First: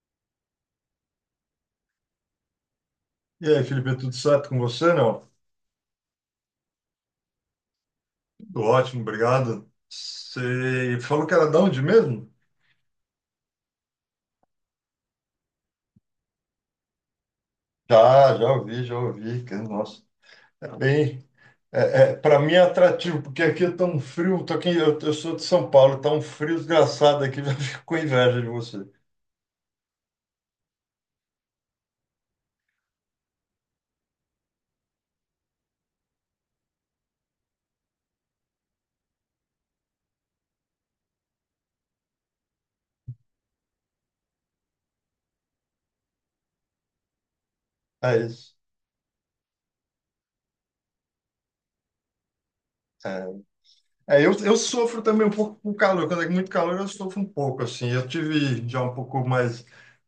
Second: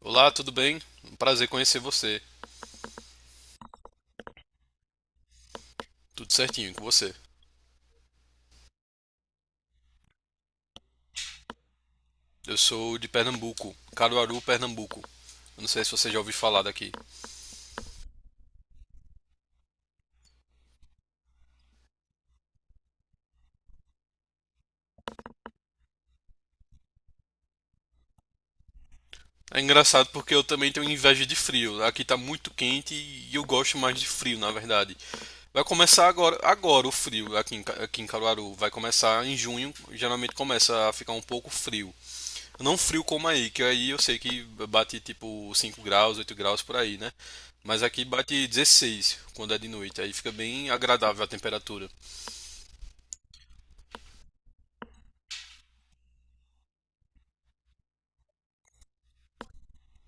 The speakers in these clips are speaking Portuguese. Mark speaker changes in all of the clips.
Speaker 1: Olá, tudo bem? Um prazer conhecer você.
Speaker 2: E aí, Felipe, é tudo certo com você? Não?
Speaker 1: Tudo certinho com você.
Speaker 2: Tudo ótimo, obrigado. Você falou que era de onde mesmo?
Speaker 1: Eu sou de Pernambuco, Caruaru, Pernambuco. Eu não sei se você já ouviu falar daqui.
Speaker 2: Já ouvi, já ouvi. Nossa, é bem. É, para mim é atrativo, porque aqui é tão frio. Tô aqui, eu sou de São Paulo, tá um frio desgraçado aqui, já fico com inveja de você.
Speaker 1: É engraçado porque eu também tenho inveja de frio. Aqui tá muito quente e eu gosto mais de frio, na verdade. Vai começar agora o frio aqui em Caruaru. Vai começar em junho, geralmente começa a ficar um pouco frio. Não frio como aí, que aí eu sei que bate tipo 5 graus, 8 graus por aí, né? Mas aqui
Speaker 2: É
Speaker 1: bate
Speaker 2: isso.
Speaker 1: 16 quando é de noite, aí fica bem agradável a temperatura.
Speaker 2: é. É, eu sofro também um pouco com calor. Quando é muito calor, eu sofro um pouco, assim. Eu tive já um pouco mais,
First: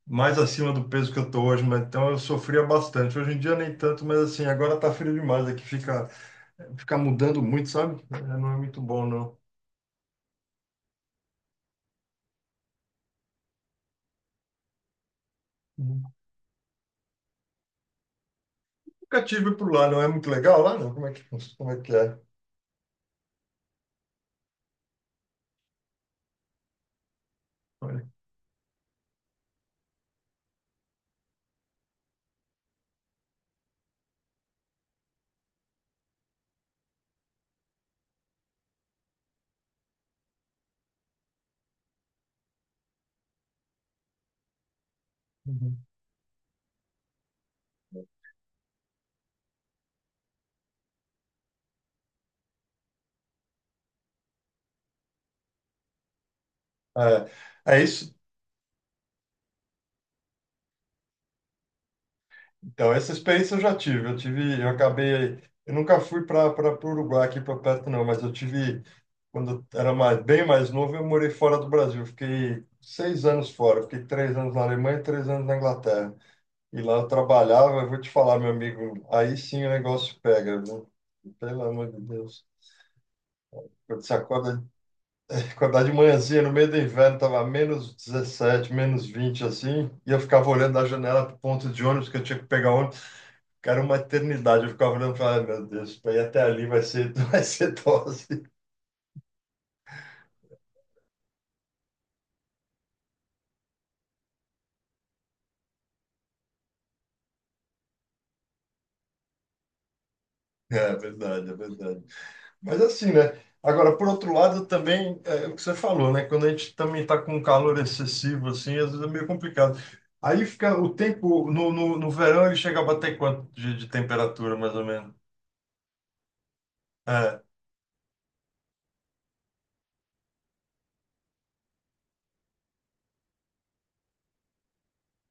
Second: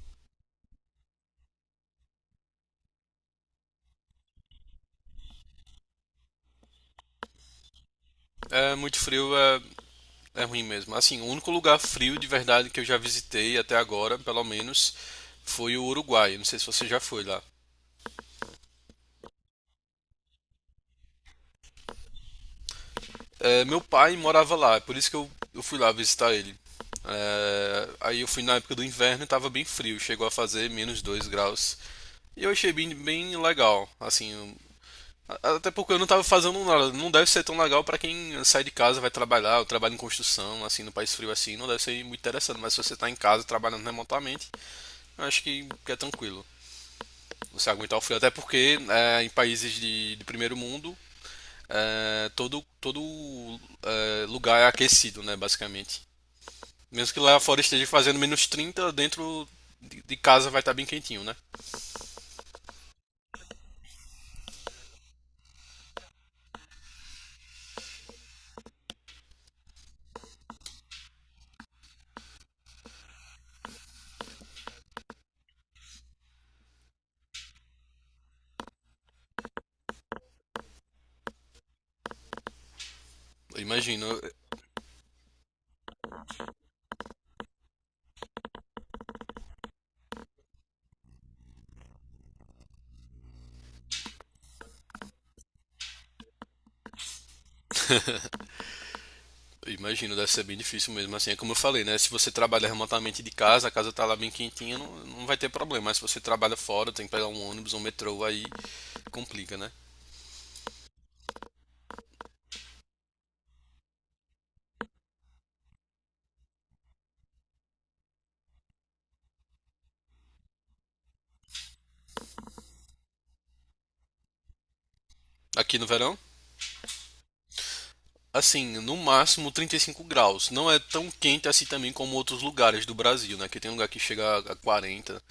Speaker 2: mais acima do peso que eu tô hoje, mas então eu sofria bastante. Hoje em dia nem tanto, mas assim, agora tá frio demais aqui, fica mudando muito, sabe? É, não é
Speaker 1: É
Speaker 2: muito
Speaker 1: muito
Speaker 2: bom,
Speaker 1: frio,
Speaker 2: não.
Speaker 1: é ruim mesmo. Assim, o único lugar frio de verdade que eu já visitei até agora, pelo menos, foi o
Speaker 2: Uhum.
Speaker 1: Uruguai. Não sei se você já foi lá.
Speaker 2: Nunca tive por lá, não é muito legal lá, não? Como é que é?
Speaker 1: É, meu pai morava lá, é por isso que eu fui lá visitar ele. É,
Speaker 2: Olha.
Speaker 1: aí eu fui na época do inverno e tava bem frio, chegou a fazer -2 graus. E eu achei bem, bem legal, assim. Até porque eu não tava fazendo nada. Não deve ser tão legal pra quem sai de casa, vai trabalhar, ou trabalha em construção, assim, no país frio assim, não deve ser muito interessante. Mas se você tá em casa trabalhando remotamente, eu acho que
Speaker 2: Uhum.
Speaker 1: que é tranquilo. Você aguentar o frio. Até porque em países de primeiro mundo, todo lugar é aquecido, né, basicamente. Mesmo que lá fora
Speaker 2: É, é
Speaker 1: esteja
Speaker 2: isso.
Speaker 1: fazendo -30 dentro de casa vai estar bem quentinho, né?
Speaker 2: Então, essa experiência eu já tive. Eu nunca fui para o Uruguai aqui para perto não, mas eu tive quando eu era mais, bem mais novo, eu morei fora do Brasil. Eu fiquei seis anos fora. Eu fiquei três anos na Alemanha e três anos na Inglaterra. E lá eu trabalhava. Eu vou te falar, meu amigo, aí sim o negócio pega, viu? Pelo amor de Deus.
Speaker 1: Eu
Speaker 2: Quando
Speaker 1: imagino.
Speaker 2: você acorda, acordar de manhãzinha no meio do inverno, tava menos 17, menos 20 assim, e eu ficava olhando da janela pro ponto de ônibus que eu tinha que pegar ônibus. Cara, uma eternidade. Eu ficava olhando e falava, "Ai, meu Deus, para ir até ali vai ser, vai ser dose.
Speaker 1: Imagino, deve ser bem difícil mesmo. Assim, é como eu falei, né? Se você trabalha remotamente de casa, a casa tá lá bem quentinha, não, não vai ter problema. Mas se você trabalha fora, tem que pegar um ônibus, um metrô, aí complica, né?
Speaker 2: É verdade, é verdade. Mas assim, né? Agora, por outro lado, também é o que você falou, né? Quando a gente também está com um calor excessivo, assim, às vezes é meio complicado. Aí fica o tempo, no verão ele chega a bater quanto de temperatura, mais ou menos?
Speaker 1: Aqui no verão,
Speaker 2: É,
Speaker 1: assim, no máximo 35 graus. Não é tão quente assim também como outros lugares do Brasil, né? Que tem lugar que chega a 40.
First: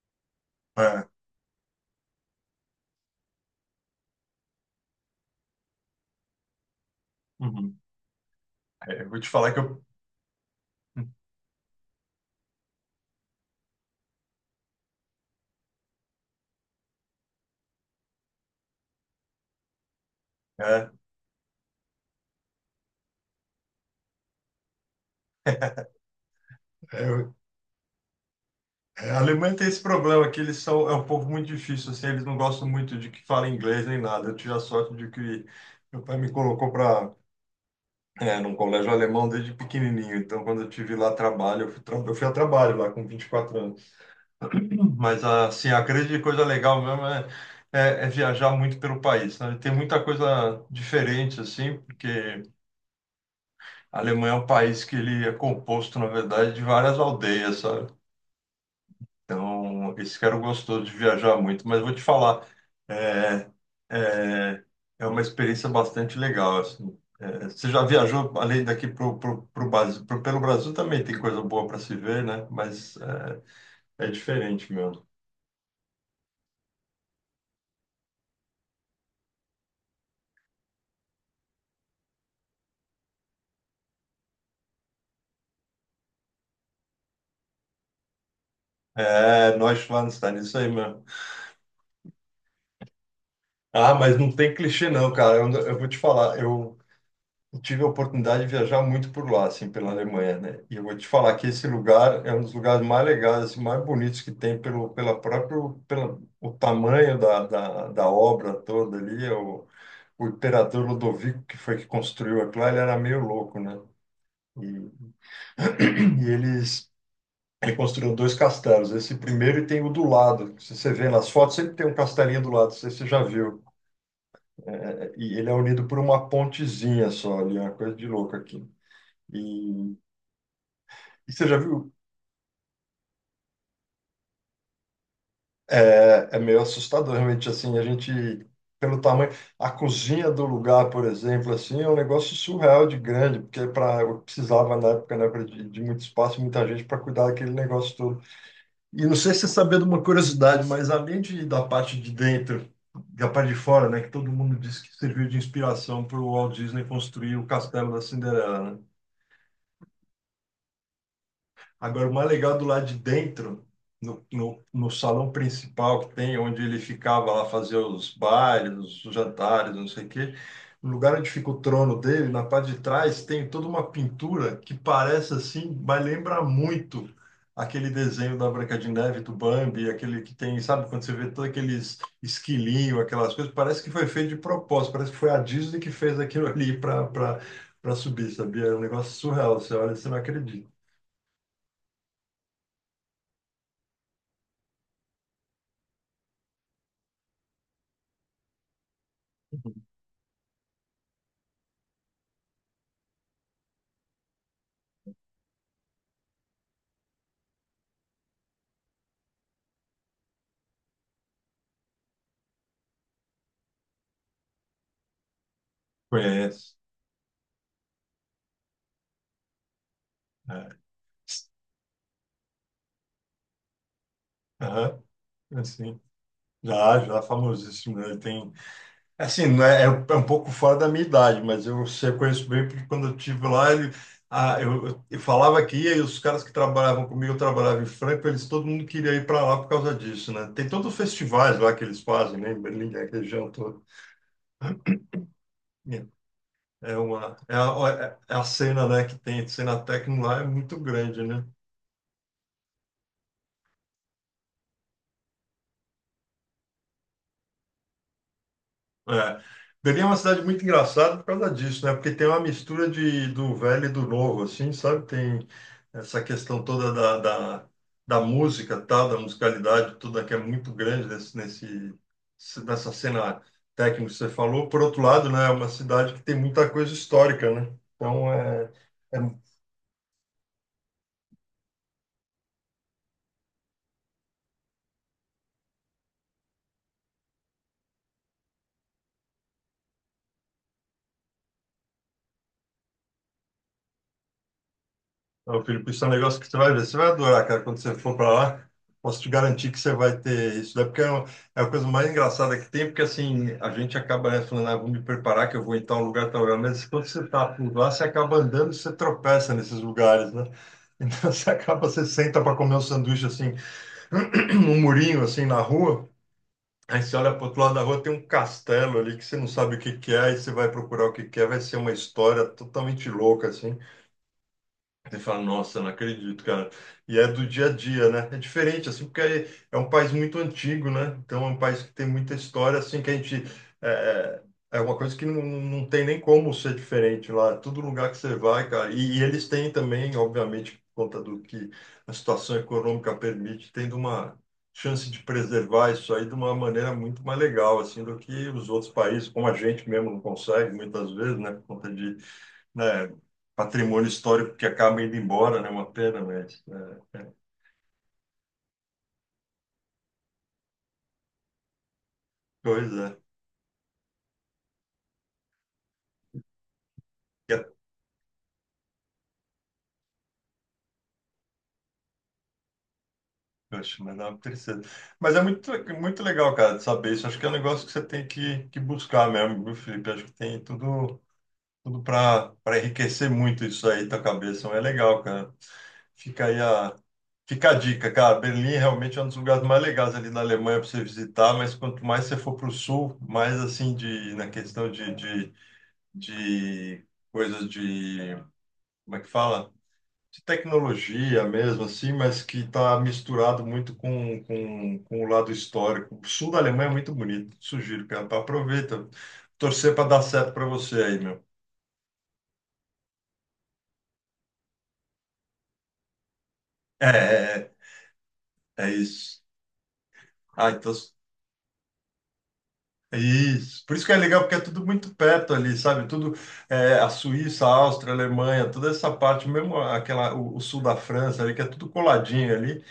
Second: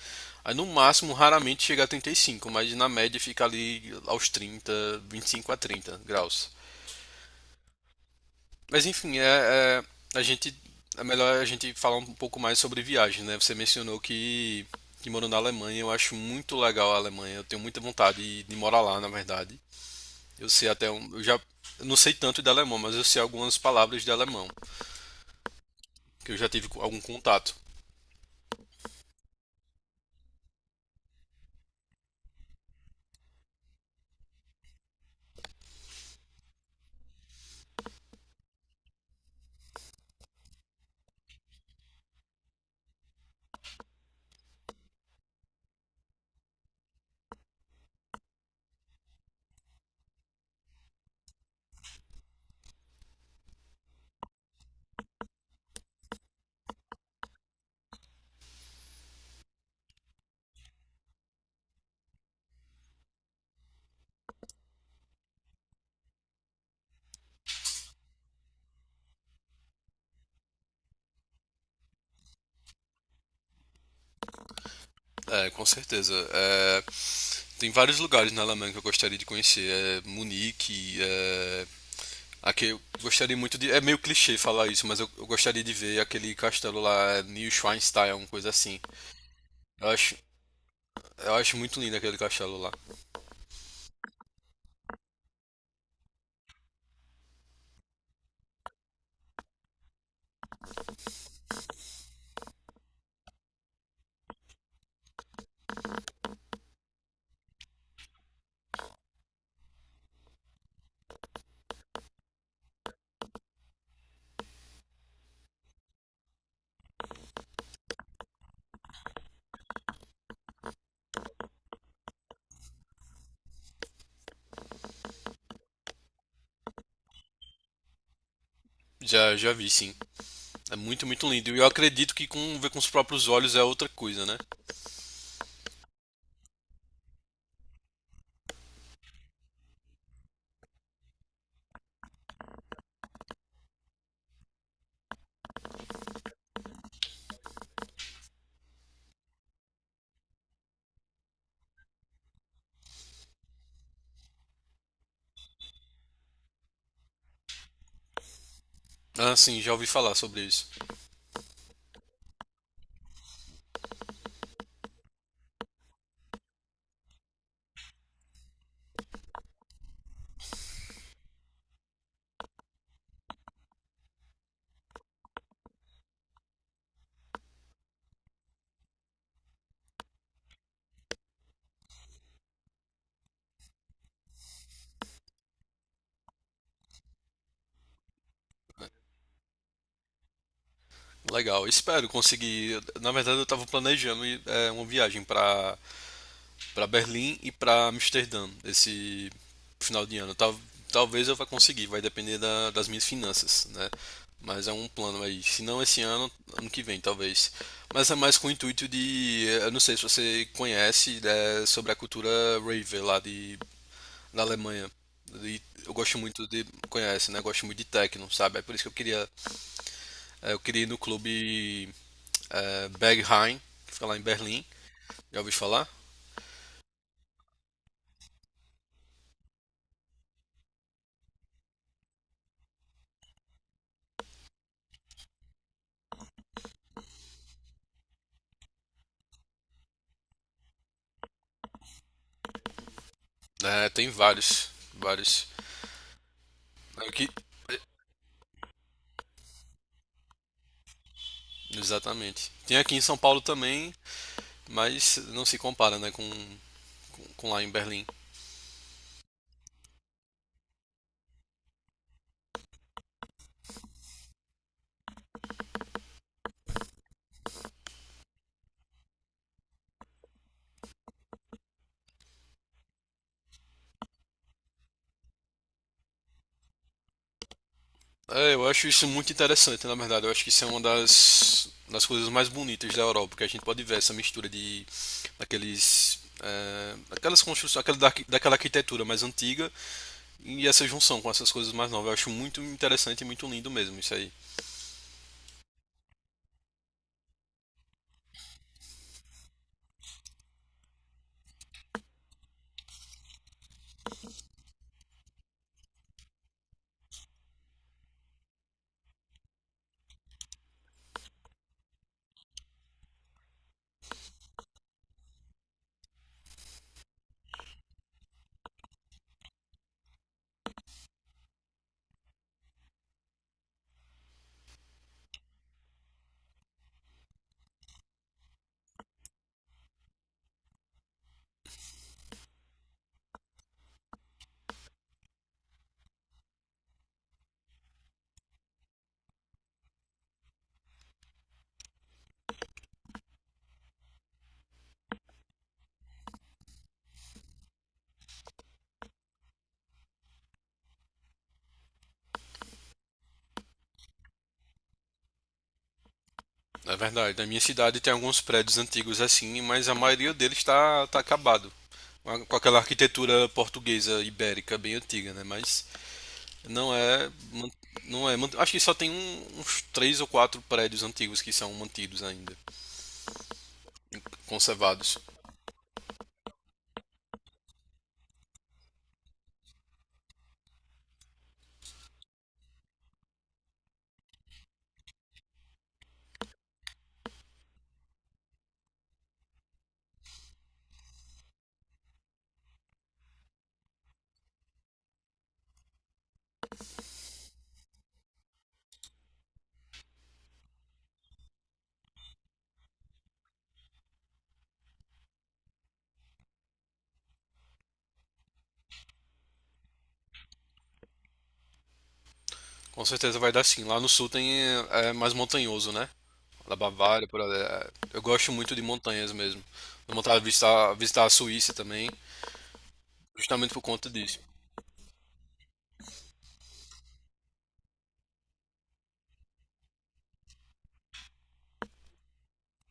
Speaker 1: Aí no
Speaker 2: é.
Speaker 1: máximo, raramente chega a 35, mas na média fica ali aos 30, 25 a 30 graus.
Speaker 2: Uhum.
Speaker 1: Mas
Speaker 2: Eu
Speaker 1: enfim,
Speaker 2: vou
Speaker 1: é,
Speaker 2: te falar que
Speaker 1: é,
Speaker 2: eu.
Speaker 1: a gente é melhor a gente falar um pouco mais sobre viagem, né? Você mencionou que morou na Alemanha, eu acho muito legal a Alemanha, eu tenho muita vontade de morar lá, na verdade. Eu sei até
Speaker 2: É,
Speaker 1: um, eu não sei tanto de alemão, mas eu sei algumas palavras de alemão, que eu já tive algum
Speaker 2: é,
Speaker 1: contato,
Speaker 2: A Alemanha tem esse problema que eles são um povo muito difícil assim, eles não gostam muito de que falem inglês nem nada. Eu tive a sorte de que meu pai me colocou para num colégio alemão desde pequenininho. Então, quando eu tive lá trabalho, eu fui, eu fui a trabalho lá com 24 anos. Mas assim, a grande coisa legal mesmo é viajar muito pelo país, sabe? Tem muita coisa diferente assim, porque a Alemanha é um país que ele é composto, na verdade, de várias aldeias, sabe? Então, esse cara gostou de viajar muito, mas vou te falar, é, é, é uma experiência bastante legal, assim. É, você já viajou além daqui pro Brasil, pelo Brasil também tem coisa boa para se ver, né? Mas é, é diferente mesmo.
Speaker 1: com certeza. É, tem vários lugares na Alemanha que eu gostaria de conhecer, Munique. Aqui, eu gostaria muito de. É meio clichê falar isso, mas eu gostaria de ver aquele castelo lá, New Schweinstein, uma coisa assim.
Speaker 2: É, nós
Speaker 1: Eu
Speaker 2: lá
Speaker 1: acho,
Speaker 2: nos Estados Unidos, isso aí mesmo.
Speaker 1: eu acho muito lindo aquele castelo lá.
Speaker 2: Ah, mas não tem clichê não, cara. Eu vou te falar, eu tive a oportunidade de viajar muito por lá, assim, pela Alemanha, né? E eu vou te falar que esse lugar é um dos lugares mais legais, assim, mais bonitos que tem pelo o tamanho da obra toda ali. O imperador Ludovico, que foi que construiu aquilo, lá, ele era meio louco, né? E, e eles, ele construiu dois castelos. Esse primeiro e tem o do lado. Se você vê nas fotos, sempre tem um castelinho do lado, não sei se você já viu. É, e ele é unido por uma pontezinha só ali, é uma coisa de louco aqui.
Speaker 1: Já vi, sim.
Speaker 2: E,
Speaker 1: É muito, muito
Speaker 2: e você
Speaker 1: lindo.
Speaker 2: já
Speaker 1: E eu
Speaker 2: viu?
Speaker 1: acredito que ver com os próprios olhos é outra coisa, né?
Speaker 2: É, é meio assustador, realmente, assim, a gente, pelo tamanho, a cozinha do lugar, por exemplo, assim, é um negócio surreal de grande, porque para eu precisava, na época, né, de muito espaço, muita gente para cuidar daquele negócio todo. E não sei se você sabia de uma curiosidade, mas da parte de dentro, da parte de fora, né, que todo mundo disse que serviu de inspiração para o Walt Disney construir o Castelo da Cinderela, né?
Speaker 1: Ah, sim, já ouvi falar sobre isso.
Speaker 2: Agora, o mais legal do lado de dentro, no salão principal que tem, onde ele ficava lá fazer os bailes, os jantares, não sei o quê, no lugar onde fica o trono dele, na parte de trás, tem toda uma pintura que parece assim, mas lembra muito aquele desenho da Branca de Neve, do Bambi, aquele que tem, sabe, quando você vê todos aqueles esquilinhos, aquelas coisas, parece que foi feito de propósito, parece que foi a Disney que fez aquilo ali para subir, sabia? É um negócio surreal, você olha e você não acredita.
Speaker 1: Legal, espero conseguir. Na verdade, eu tava planejando ir, uma viagem pra para Berlim e para Amsterdã esse final de ano. Talvez eu vá conseguir, vai depender das minhas finanças, né? Mas é um plano aí. Se não esse ano, ano que vem, talvez. Mas é mais com o intuito de. Eu não sei se você conhece, né, sobre a cultura rave lá da Alemanha. E eu gosto muito de.
Speaker 2: Conhece.
Speaker 1: Conhece, né? Eu gosto muito de techno, sabe? É por isso que eu queria. Eu
Speaker 2: É.
Speaker 1: queria ir no clube Berghain, que fica lá em Berlim.
Speaker 2: Aham,
Speaker 1: Já ouviu falar?
Speaker 2: assim, já, já famosíssimo. Né? Ele tem, assim, não é, é um pouco fora da minha idade, mas eu sei, eu conheço bem, porque quando eu estive lá, ele, ah, eu falava que ia, e os caras que trabalhavam comigo, eu trabalhava em Franca, eles, todo mundo queria ir para lá por causa disso, né? Tem todos os festivais lá que eles fazem, né? Em Berlim, na região toda.
Speaker 1: É, tem vários. Vários.
Speaker 2: É
Speaker 1: Eu que-
Speaker 2: uma, é a, é é a cena, né, que tem, a cena técnica lá é muito grande, né?
Speaker 1: Exatamente. Tem aqui em São Paulo também, mas não se compara, né, com lá em Berlim.
Speaker 2: É. Berlim é uma cidade muito engraçada por causa disso, né? Porque tem uma mistura de, do velho e do novo, assim, sabe? Tem essa questão toda da música, tal, da musicalidade toda que é muito grande nessa cena técnica que você falou. Por outro lado, né? É uma cidade que tem muita coisa histórica, né? Então,
Speaker 1: É, eu
Speaker 2: é,
Speaker 1: acho isso
Speaker 2: é
Speaker 1: muito interessante, na verdade. Eu acho que isso é uma das coisas mais bonitas da Europa, porque a gente pode ver essa mistura de daqueles aquelas construções, daquela arquitetura mais antiga e essa junção com essas coisas mais novas. Eu acho muito interessante e muito lindo mesmo isso aí.
Speaker 2: Ô, Felipe, isso é um negócio que você vai ver, você vai adorar, cara, quando você for para lá. Posso te garantir que você vai ter isso. Daí porque é a coisa mais engraçada que tem, porque assim, a gente acaba, né, falando, ah, vou me preparar que eu vou em tal lugar, tal lugar. Mas quando você tá por lá, você acaba andando, e você tropeça nesses lugares, né? Então você acaba, você senta para comer um sanduíche assim, num murinho assim na rua. Aí você olha para outro lado da rua, tem um castelo ali que você não sabe o que que é, aí você vai procurar o que que é, vai ser uma história totalmente louca, assim. Você fala, nossa, não acredito, cara. E é do dia a dia, né? É diferente, assim, porque é um país muito antigo, né? Então é um país que tem muita história, assim, que a gente. É, é é uma coisa que não, não tem nem como ser diferente lá. Todo lugar que você vai, cara. E eles têm também, obviamente, por conta do que a situação econômica permite, tendo uma chance de preservar isso aí de uma maneira muito mais legal, assim, do que os outros países, como a gente mesmo não consegue, muitas vezes, né? Por conta de é, patrimônio histórico que acaba indo embora, né? Uma pena, mas
Speaker 1: É
Speaker 2: é, é
Speaker 1: verdade. Na minha cidade tem alguns prédios antigos assim, mas a maioria deles está tá acabado. Com aquela
Speaker 2: coisa.
Speaker 1: arquitetura portuguesa ibérica bem antiga, né? Mas não é,
Speaker 2: É, É,
Speaker 1: man- não é. man- Acho que só tem uns três ou quatro prédios antigos que são mantidos ainda,
Speaker 2: poxa, mas dá uma tristeza.
Speaker 1: conservados.
Speaker 2: Mas é muito, muito legal, cara, de saber isso. Acho que é um negócio que você tem que buscar mesmo, viu, Felipe? Acho que tem tudo, tudo para enriquecer muito isso aí, tua cabeça. Então, é legal, cara. Fica aí a, fica a dica, cara. Berlim realmente é um dos lugares mais legais ali na Alemanha para você visitar, mas quanto mais você for para o sul, mais assim de, na questão de coisas de como é que fala? De tecnologia mesmo, assim, mas que está misturado muito com o lado histórico. O sul da Alemanha é muito bonito, sugiro, cara. Então torcer para dar certo para você aí, meu.
Speaker 1: Com certeza vai dar sim. Lá no sul tem mais montanhoso, né? Da
Speaker 2: É,
Speaker 1: Bavária, por ali.
Speaker 2: é,
Speaker 1: É. Eu gosto muito de
Speaker 2: é
Speaker 1: montanhas
Speaker 2: isso.
Speaker 1: mesmo. Tenho vontade de
Speaker 2: Ah,
Speaker 1: visitar,
Speaker 2: então.
Speaker 1: visitar a Suíça também,
Speaker 2: É
Speaker 1: justamente por
Speaker 2: isso. Por isso
Speaker 1: conta
Speaker 2: que é
Speaker 1: disso.
Speaker 2: legal, porque é tudo muito perto ali, sabe? A Suíça, a Áustria, a Alemanha, toda essa parte, mesmo aquela, o sul da França ali, que é tudo coladinho ali.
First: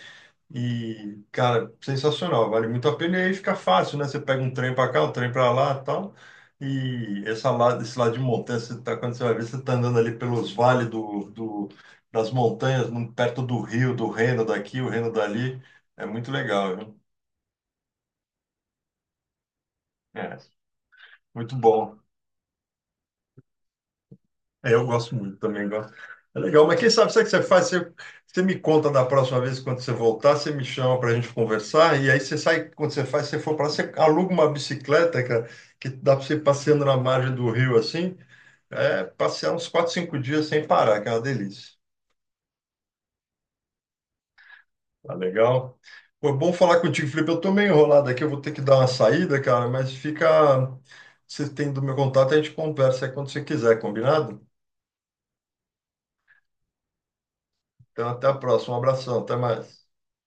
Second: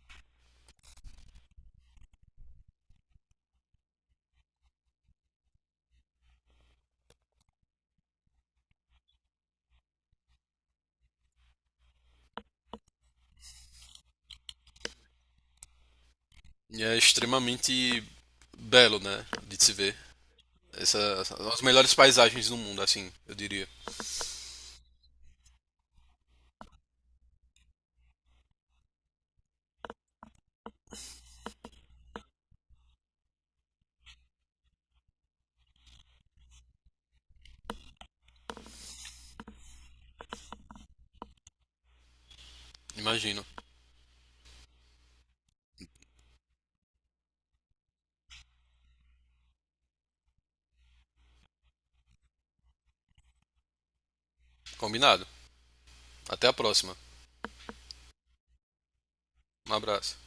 Speaker 2: E, cara, sensacional, vale muito a pena. E aí fica fácil, né? Você pega um trem para cá, um trem para lá e tal. Esse lado de montanha, você tá, quando você vai ver, você tá andando ali pelos vales das montanhas, perto do rio, do Reno daqui, o Reno dali. É muito legal,
Speaker 1: E é
Speaker 2: viu?
Speaker 1: extremamente belo, né? De se ver.
Speaker 2: É,
Speaker 1: Essa,
Speaker 2: muito
Speaker 1: As melhores
Speaker 2: bom.
Speaker 1: paisagens do mundo, assim, eu diria.
Speaker 2: É, eu gosto muito também, gosto. É legal, mas quem sabe, sabe o que você faz? Você me conta da próxima vez quando você voltar, você me chama para a gente conversar, e aí você sai, você for para lá, você aluga uma bicicleta, cara, que dá para você ir passeando na margem do rio assim, é, passear uns 4, 5 dias sem parar, que é uma delícia.
Speaker 1: Imagino.
Speaker 2: Tá legal? Foi bom falar contigo, Felipe. Eu tô meio enrolado aqui, eu vou ter que dar uma saída, cara, mas fica. Você tem do meu contato, a gente conversa aí quando você quiser, combinado?
Speaker 1: Combinado. Até a próxima.
Speaker 2: Então, até a próxima, um abração, até
Speaker 1: Um
Speaker 2: mais.
Speaker 1: abraço.